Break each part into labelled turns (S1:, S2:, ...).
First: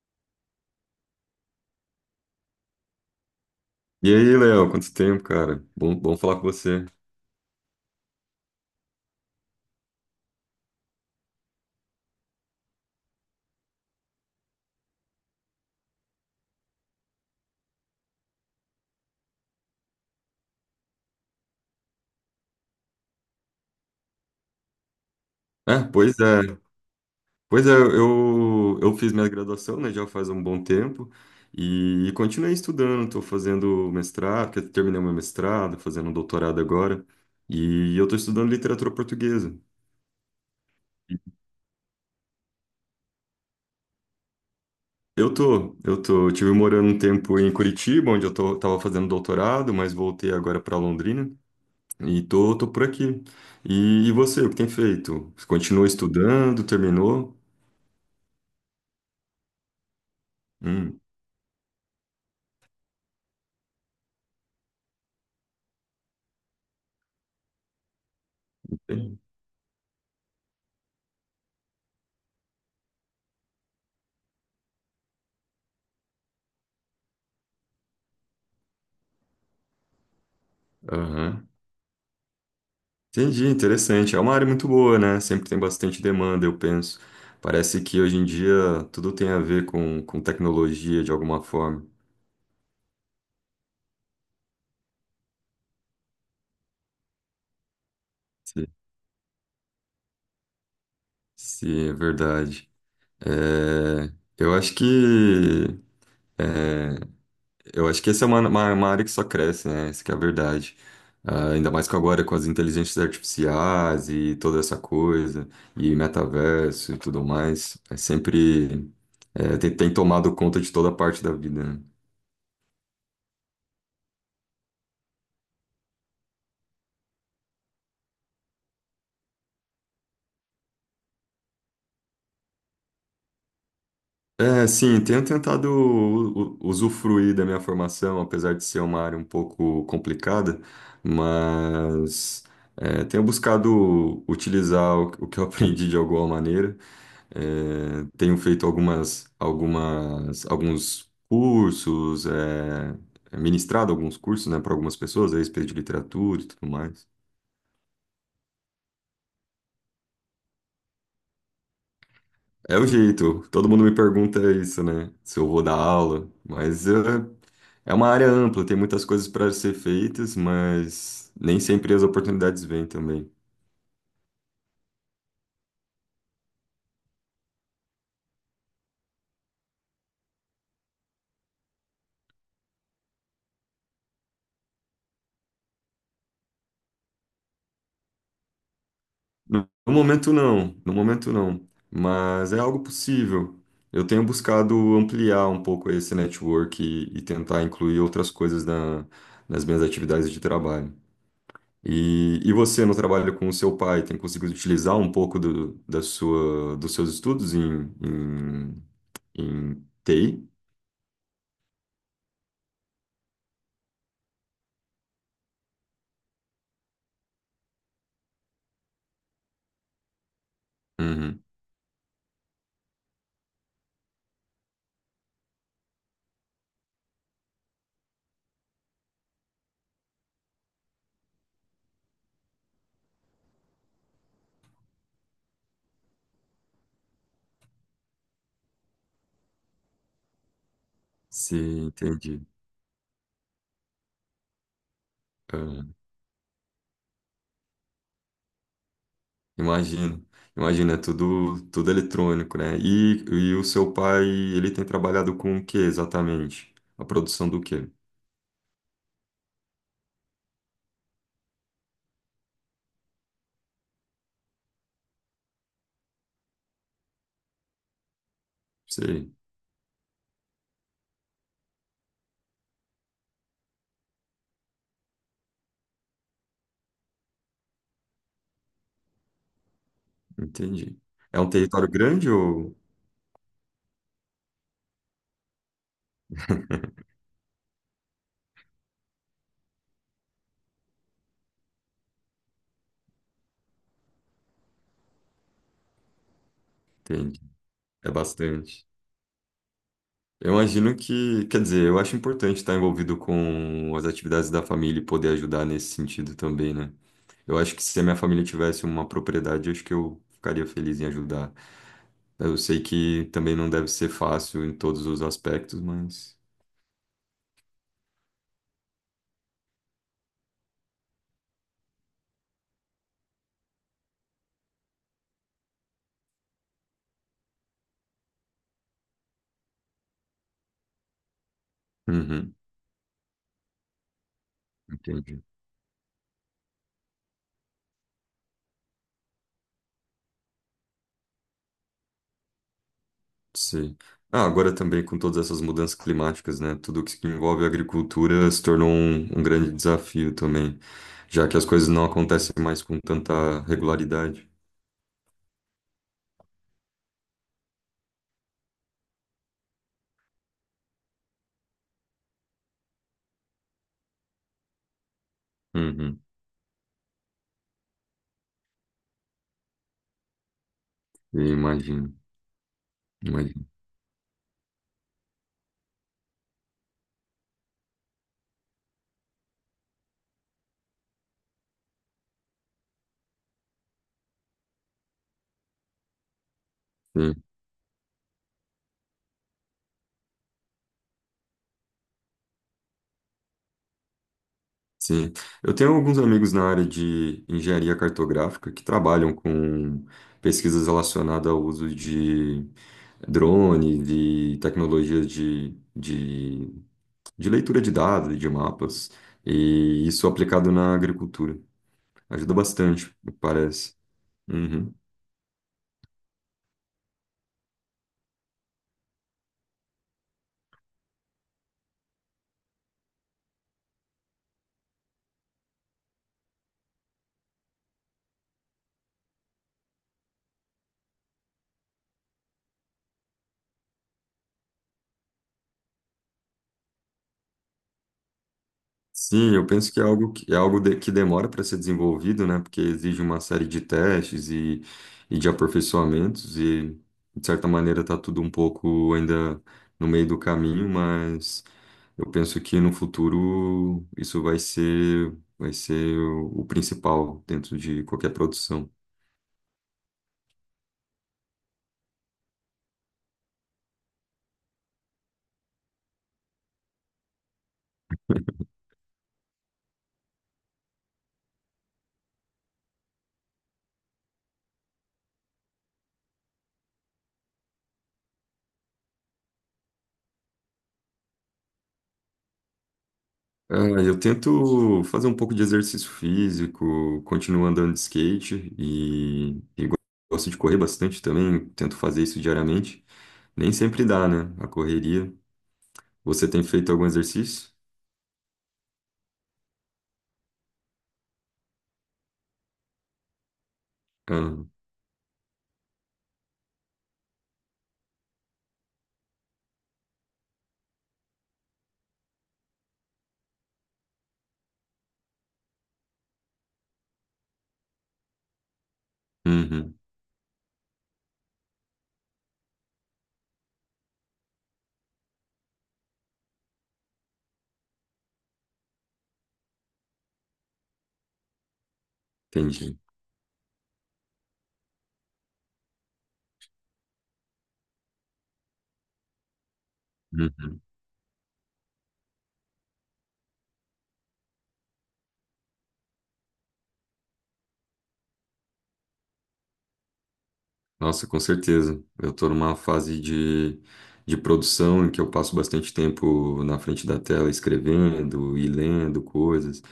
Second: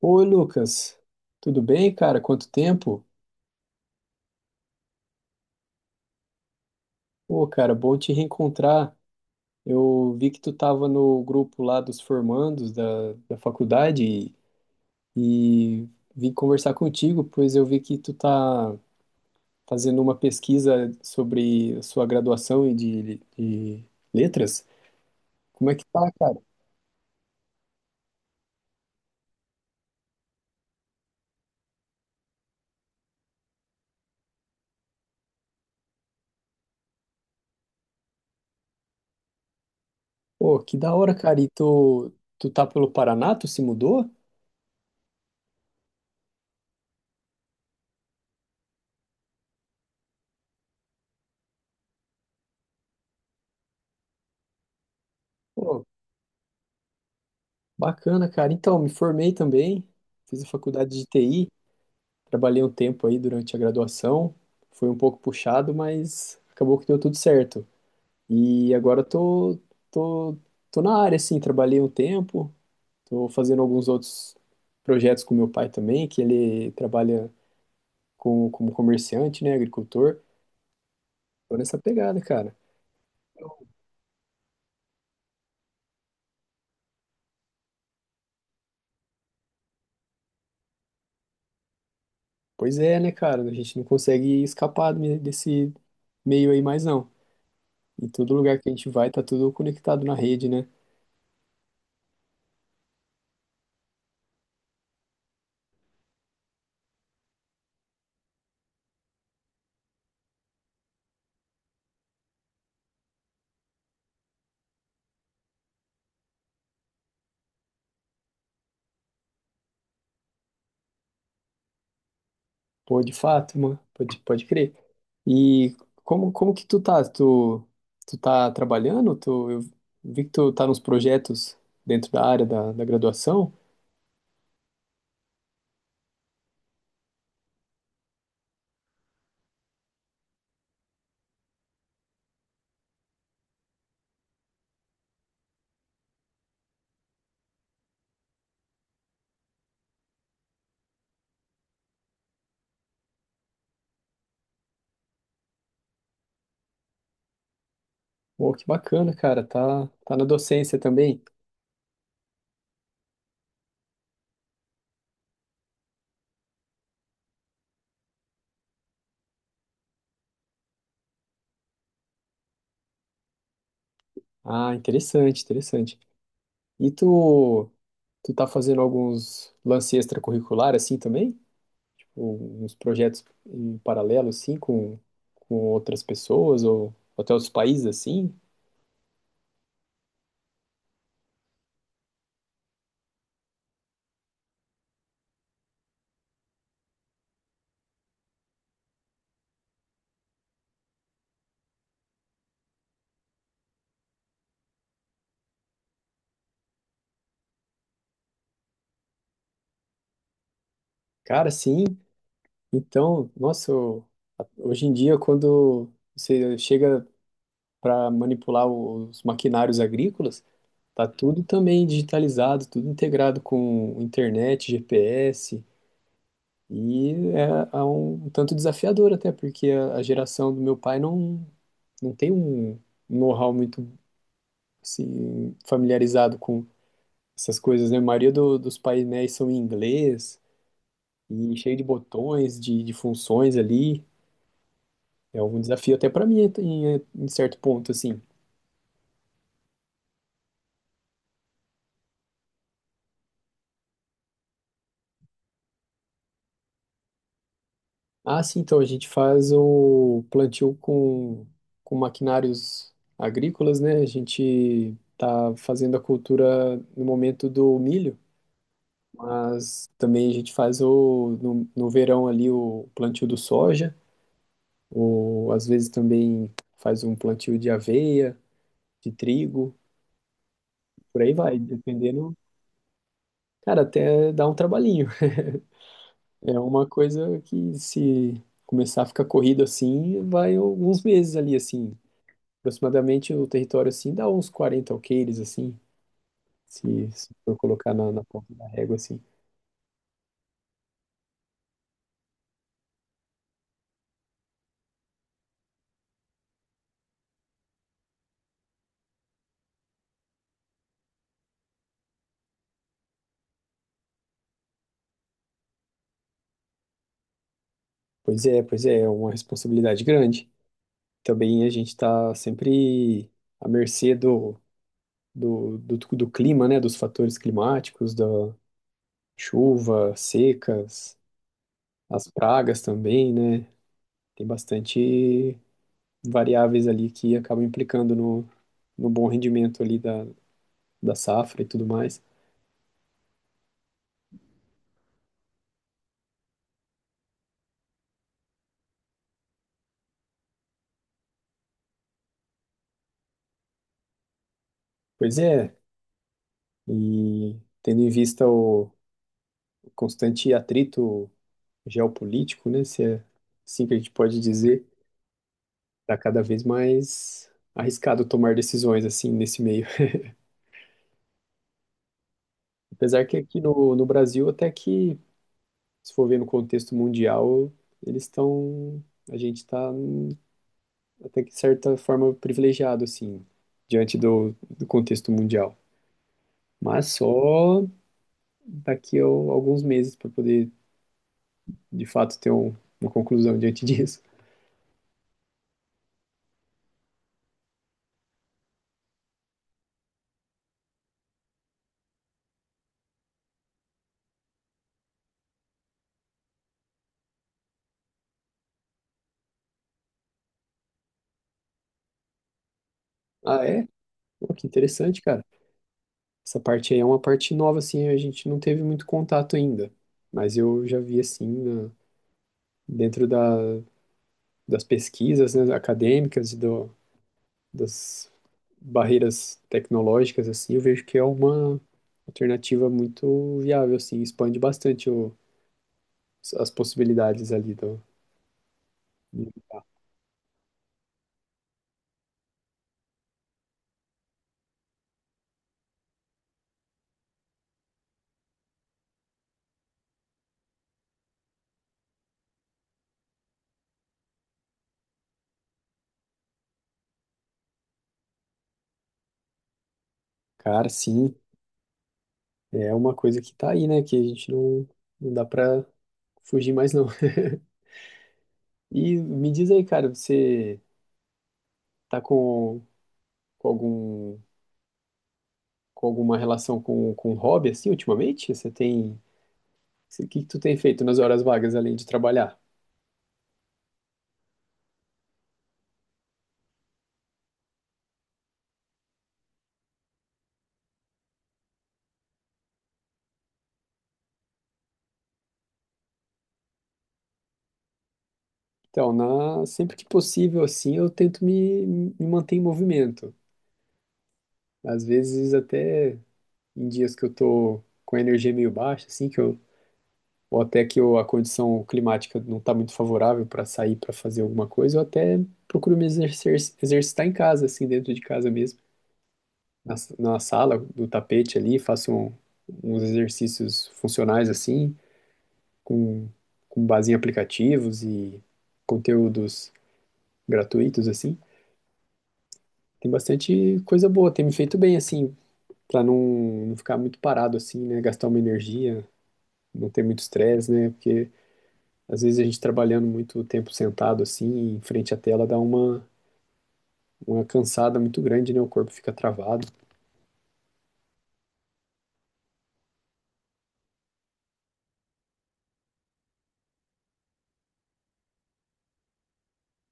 S1: Oi, Lucas. Tudo bem, cara? Quanto tempo?
S2: E aí, Léo, quanto tempo, cara? Bom falar com você.
S1: Pô, cara, bom te reencontrar. Eu vi que tu tava no grupo lá dos formandos da faculdade e vim conversar contigo, pois eu vi que tu tá fazendo uma pesquisa sobre a sua graduação e de letras. Como é
S2: É,
S1: que tá,
S2: pois
S1: cara?
S2: é. Pois é, eu fiz minha graduação, né, já faz um bom tempo, e, continuei estudando, estou fazendo mestrado, porque eu terminei meu mestrado, fazendo um doutorado agora, e eu estou estudando literatura portuguesa.
S1: Pô, que da hora, cara. E tu tá pelo Paraná? Tu se mudou?
S2: Eu tive morando um tempo em Curitiba, onde eu tava fazendo doutorado, mas voltei agora para Londrina e tô por aqui. E você, o que tem feito? Você
S1: Pô,
S2: continua estudando, terminou?
S1: bacana, cara. Então, me formei também. Fiz a faculdade
S2: Hum.
S1: de TI. Trabalhei um tempo aí durante a graduação, foi um pouco puxado, mas acabou que deu tudo certo. E agora eu tô, tô, tô na área, assim, trabalhei um tempo, tô fazendo alguns outros projetos com meu pai também, que ele trabalha com, como comerciante, né, agricultor.
S2: Aham.
S1: Tô nessa pegada, cara.
S2: Entendi, interessante. É uma área muito boa, né? Sempre tem bastante demanda, eu penso. Parece que hoje em dia tudo tem a ver com tecnologia de alguma forma.
S1: Pois é, né, cara, a gente não consegue escapar desse meio aí mais não. Em todo lugar
S2: Se,
S1: que a gente vai, tá tudo conectado na rede, né?
S2: se é verdade. É, eu acho que é, eu acho que essa é uma área que só cresce, né? Isso que é a verdade. Ah, ainda mais que agora com as inteligências artificiais e toda essa coisa, e metaverso e tudo mais. É sempre é, tem, tem tomado conta de toda parte da vida, né?
S1: Pô, de fato, mano. Pode crer. E como que tu tá? Tu, tu tá trabalhando? Tu, eu vi que tu tá nos projetos dentro da área da graduação.
S2: É, sim, tenho tentado usufruir da minha formação, apesar de ser uma área um pouco complicada, mas é, tenho buscado utilizar o que eu aprendi de alguma maneira. É, tenho feito alguns cursos, é, é, ministrado alguns cursos, né, para algumas pessoas a respeito de literatura e tudo mais.
S1: Pô, que bacana, cara. Tá na docência também.
S2: É o jeito. Todo mundo me pergunta isso, né? Se eu vou dar aula. Mas é, é uma área ampla, tem muitas coisas para ser feitas, mas nem sempre as oportunidades vêm também.
S1: Ah, interessante. E tu tá fazendo alguns lance extracurricular assim também? Ou uns projetos em paralelo assim com outras pessoas ou até outros países assim?
S2: No momento, não. No momento, não. Mas é algo possível. Eu tenho buscado ampliar um pouco esse network e tentar incluir outras coisas nas minhas atividades de trabalho. E você, no trabalho com o seu pai, tem conseguido utilizar um pouco do, da sua, dos seus estudos em, entei?
S1: Cara, sim. Então, nossa, hoje em dia, quando você chega para manipular os maquinários agrícolas, tá tudo
S2: Uhum.
S1: também digitalizado, tudo integrado com internet, GPS, e é um tanto desafiador até, porque a geração do meu pai não tem um know-how muito assim, familiarizado com essas coisas, né? A maioria dos painéis são em inglês e cheio de
S2: Sim, entendi.
S1: botões, de funções ali. É um
S2: Ah,
S1: desafio até para mim em certo ponto, assim.
S2: imagino. Imagina, é tudo, tudo eletrônico, né? E o seu pai, ele tem trabalhado com o que exatamente? A produção do quê?
S1: Ah, sim, então a gente faz o plantio com maquinários agrícolas, né? A gente tá fazendo a cultura no momento do milho,
S2: Sei,
S1: mas também a gente faz o, no, no verão ali o plantio do soja, ou às vezes também faz um plantio de aveia, de trigo,
S2: entendi.
S1: por aí
S2: É um
S1: vai,
S2: território grande
S1: dependendo.
S2: ou...
S1: Cara, até dá um trabalhinho. É uma coisa que se começar a ficar corrido assim, vai alguns meses ali assim. Aproximadamente o território assim dá uns 40 alqueires, assim, se
S2: Entendi.
S1: for colocar na,
S2: É
S1: na ponta da
S2: bastante.
S1: régua, assim.
S2: Eu imagino que, quer dizer, eu acho importante estar envolvido com as atividades da família e poder ajudar nesse sentido também, né? Eu acho que se a minha família tivesse uma propriedade, eu acho que eu ficaria feliz em ajudar. Eu sei que também não deve ser fácil em todos os aspectos, mas.
S1: Pois é, é uma responsabilidade grande. Também a gente está sempre à mercê do clima, né? Dos fatores climáticos, da chuva, secas, as
S2: Uhum,
S1: pragas também, né? Tem
S2: entendi.
S1: bastante variáveis ali que acabam implicando no bom rendimento ali da safra e tudo mais.
S2: Sim. Ah, agora também com todas essas mudanças climáticas, né? Tudo que envolve agricultura se tornou um, um grande desafio também, já que as coisas não acontecem mais com tanta regularidade.
S1: Pois é, e tendo em vista o constante atrito geopolítico, né? Se é assim que a gente pode dizer, está
S2: Uhum,
S1: cada vez mais arriscado tomar decisões assim nesse meio.
S2: eu imagino,
S1: Apesar que aqui
S2: imagino.
S1: no Brasil, até que, se for ver no contexto mundial, eles estão. A gente está, até que de certa forma, privilegiado, assim, diante do contexto mundial. Mas
S2: Sim,
S1: só daqui a alguns meses para poder, de fato, uma conclusão diante disso.
S2: sim. Eu tenho alguns amigos na área de engenharia cartográfica que trabalham com pesquisas relacionadas ao uso de drone, de tecnologias de leitura de dados, de mapas, e isso aplicado na agricultura. Ajuda bastante, me
S1: Ah, é?
S2: parece.
S1: Pô, que
S2: Uhum.
S1: interessante, cara. Essa parte aí é uma parte nova, assim, a gente não teve muito contato ainda. Mas eu já vi, assim, dentro das pesquisas, né, acadêmicas e das barreiras tecnológicas, assim, eu vejo que é uma alternativa muito viável, assim, expande bastante as possibilidades ali do...
S2: Sim, eu penso que é algo que, é algo que demora para ser desenvolvido, né? Porque exige uma série de testes e de aperfeiçoamentos, e de certa maneira está tudo um pouco ainda no meio do caminho, mas eu penso que no futuro isso vai ser o principal dentro de qualquer produção.
S1: Cara, sim, é uma coisa que tá aí, né, que a gente não dá pra fugir mais, não. E me diz aí, cara, você tá com algum com alguma relação com um hobby, assim, ultimamente? Você tem... O que que tu tem feito nas horas vagas, além de trabalhar?
S2: Ah, eu tento fazer um pouco de exercício físico, continuo andando de skate e gosto de correr bastante também, tento fazer isso diariamente. Nem sempre dá, né? A correria. Você tem feito algum exercício?
S1: Então, na, sempre que possível, assim, me manter em movimento.
S2: Ah,
S1: Às vezes, até em dias que eu tô com a energia meio baixa, assim, que eu, ou até que eu, a condição climática não tá muito favorável para sair para fazer alguma coisa, eu até procuro me exercer, exercitar em casa, assim, dentro de casa mesmo. Na,
S2: uhum,
S1: na sala, do tapete ali, uns exercícios funcionais, assim, com, com base em aplicativos e conteúdos gratuitos, assim.
S2: entendi.
S1: Tem bastante coisa boa, tem me feito bem, assim, pra não ficar muito parado, assim, né? Gastar uma energia, não ter muito estresse,
S2: Uhum.
S1: né? Porque às vezes a gente trabalhando muito tempo sentado, assim, em frente à tela, dá uma cansada muito grande, né? O corpo fica travado.
S2: Nossa, com certeza. Eu estou numa fase de produção em que eu passo bastante tempo na frente da tela escrevendo e lendo coisas.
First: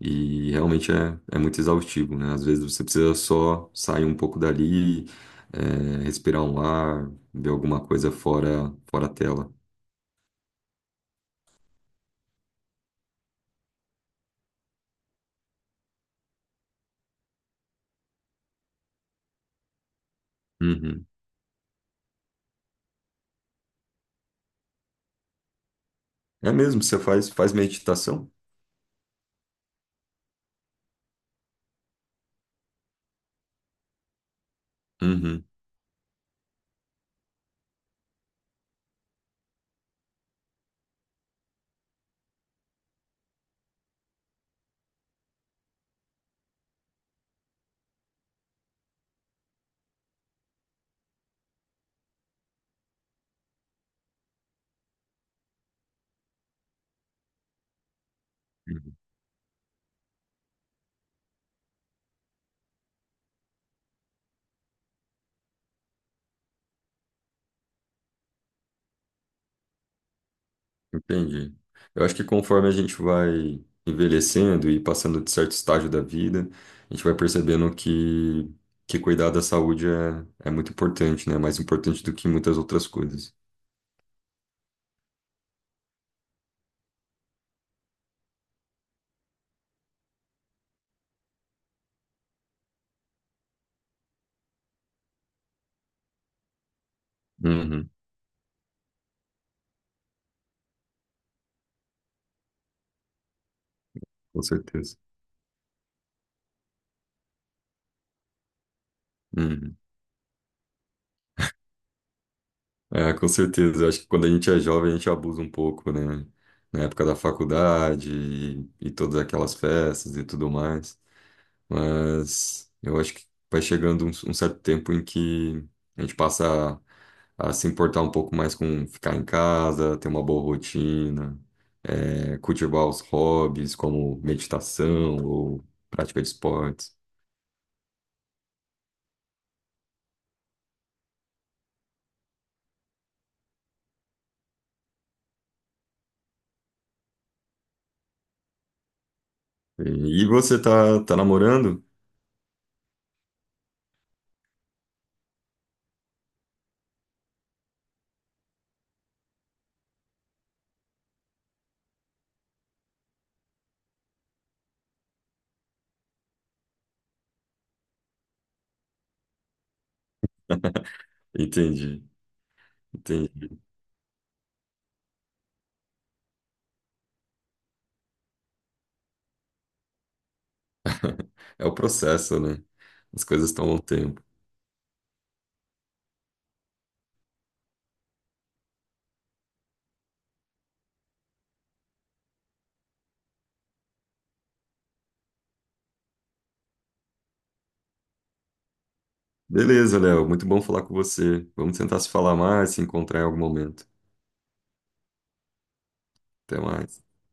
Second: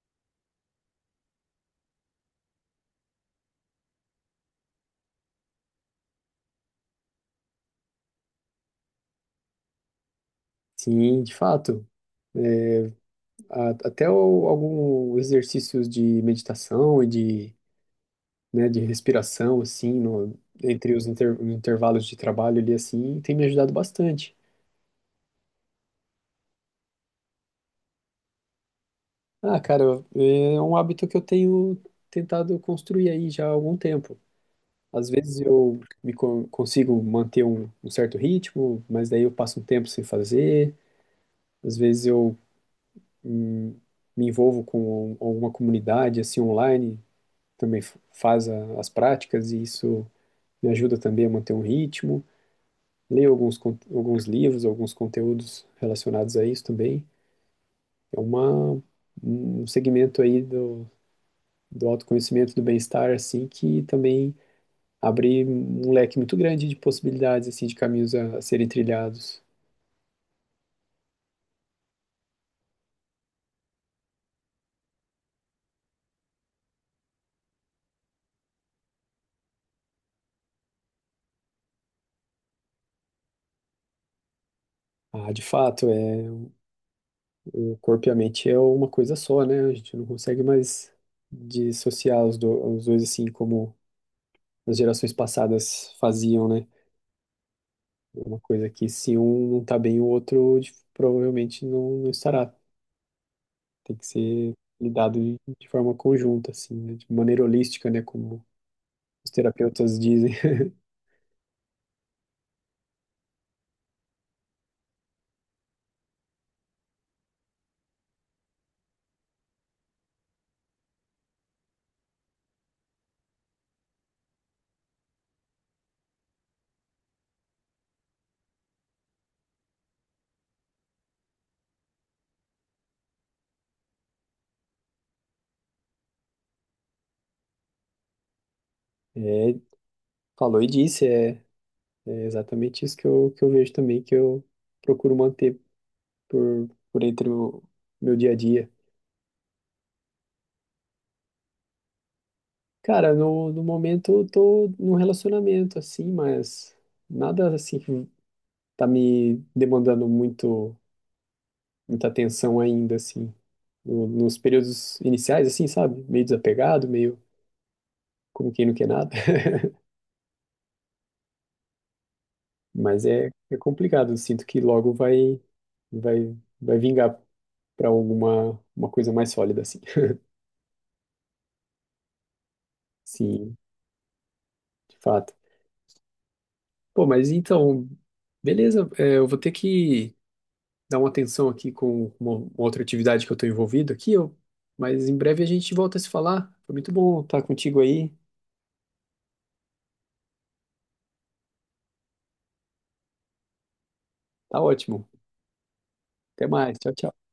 S2: E realmente é, é muito exaustivo, né? Às vezes você precisa só sair um pouco dali, é, respirar um ar, ver alguma coisa fora, fora a tela.
S1: Sim, de fato. né, Até alguns exercícios de meditação e de né, de respiração, assim, no, entre os
S2: Uhum.
S1: intervalos de trabalho ali, assim, tem me ajudado bastante.
S2: É mesmo, você faz, faz meditação?
S1: Ah, cara, é um hábito que eu tenho tentado construir aí já há algum tempo. Às vezes
S2: Uhum.
S1: eu consigo manter um certo ritmo, mas daí eu passo um tempo sem fazer. Às vezes eu hum, me envolvo com alguma comunidade, assim, online, também faz as práticas e isso me ajuda também a manter um ritmo. Leio alguns, alguns livros, alguns conteúdos relacionados a isso também. É uma,
S2: Uhum.
S1: um segmento aí do autoconhecimento, do bem-estar, assim, que também abre um leque muito grande de possibilidades, assim, de caminhos a serem trilhados.
S2: Entendi. Eu acho que conforme a gente vai envelhecendo e passando de certo estágio da vida, a gente vai percebendo que cuidar da saúde é, é muito importante, né? É mais importante do que muitas outras coisas.
S1: Ah, de fato, é, o corpo e a mente é uma coisa só, né? A gente não consegue mais dissociar os dois, assim, como as gerações passadas faziam, né?
S2: Uhum,
S1: É uma coisa que se um não tá bem, o outro provavelmente não estará. Tem que
S2: com
S1: ser
S2: certeza.
S1: lidado de forma conjunta, assim, né? De maneira holística, né? Como os
S2: Uhum.
S1: terapeutas dizem.
S2: É, com certeza. Eu acho que quando a gente é jovem, a gente abusa um pouco, né? Na época da faculdade e todas aquelas festas e tudo mais. Mas eu acho que vai chegando um certo tempo em que a gente passa a se importar um pouco mais com ficar em casa, ter uma boa rotina, é, cultivar os hobbies como meditação ou prática de esportes.
S1: É, falou e disse, é, é exatamente isso que eu vejo também, que eu procuro manter por entre o meu dia a dia.
S2: E você tá, tá namorando?
S1: Cara, no momento eu tô num relacionamento, assim, mas nada, assim, que tá me demandando muita atenção ainda, assim. Nos períodos iniciais, assim, sabe? Meio desapegado, meio como quem não quer nada.
S2: Entendi,
S1: Mas é,
S2: entendi.
S1: é complicado. Eu sinto que vai vingar para alguma uma coisa mais sólida, assim.
S2: É o processo, né? As coisas
S1: Sim,
S2: tomam tempo.
S1: de fato. Pô, mas então, beleza. É, eu vou ter que dar uma atenção aqui com uma outra atividade que eu estou envolvido aqui. Eu, mas em breve a gente volta a se falar. Foi muito bom estar contigo aí.
S2: Beleza, Léo, muito bom falar com você. Vamos tentar se falar mais, se encontrar em algum momento.
S1: Tá ótimo. Até
S2: Até
S1: mais. Tchau,
S2: mais.
S1: tchau.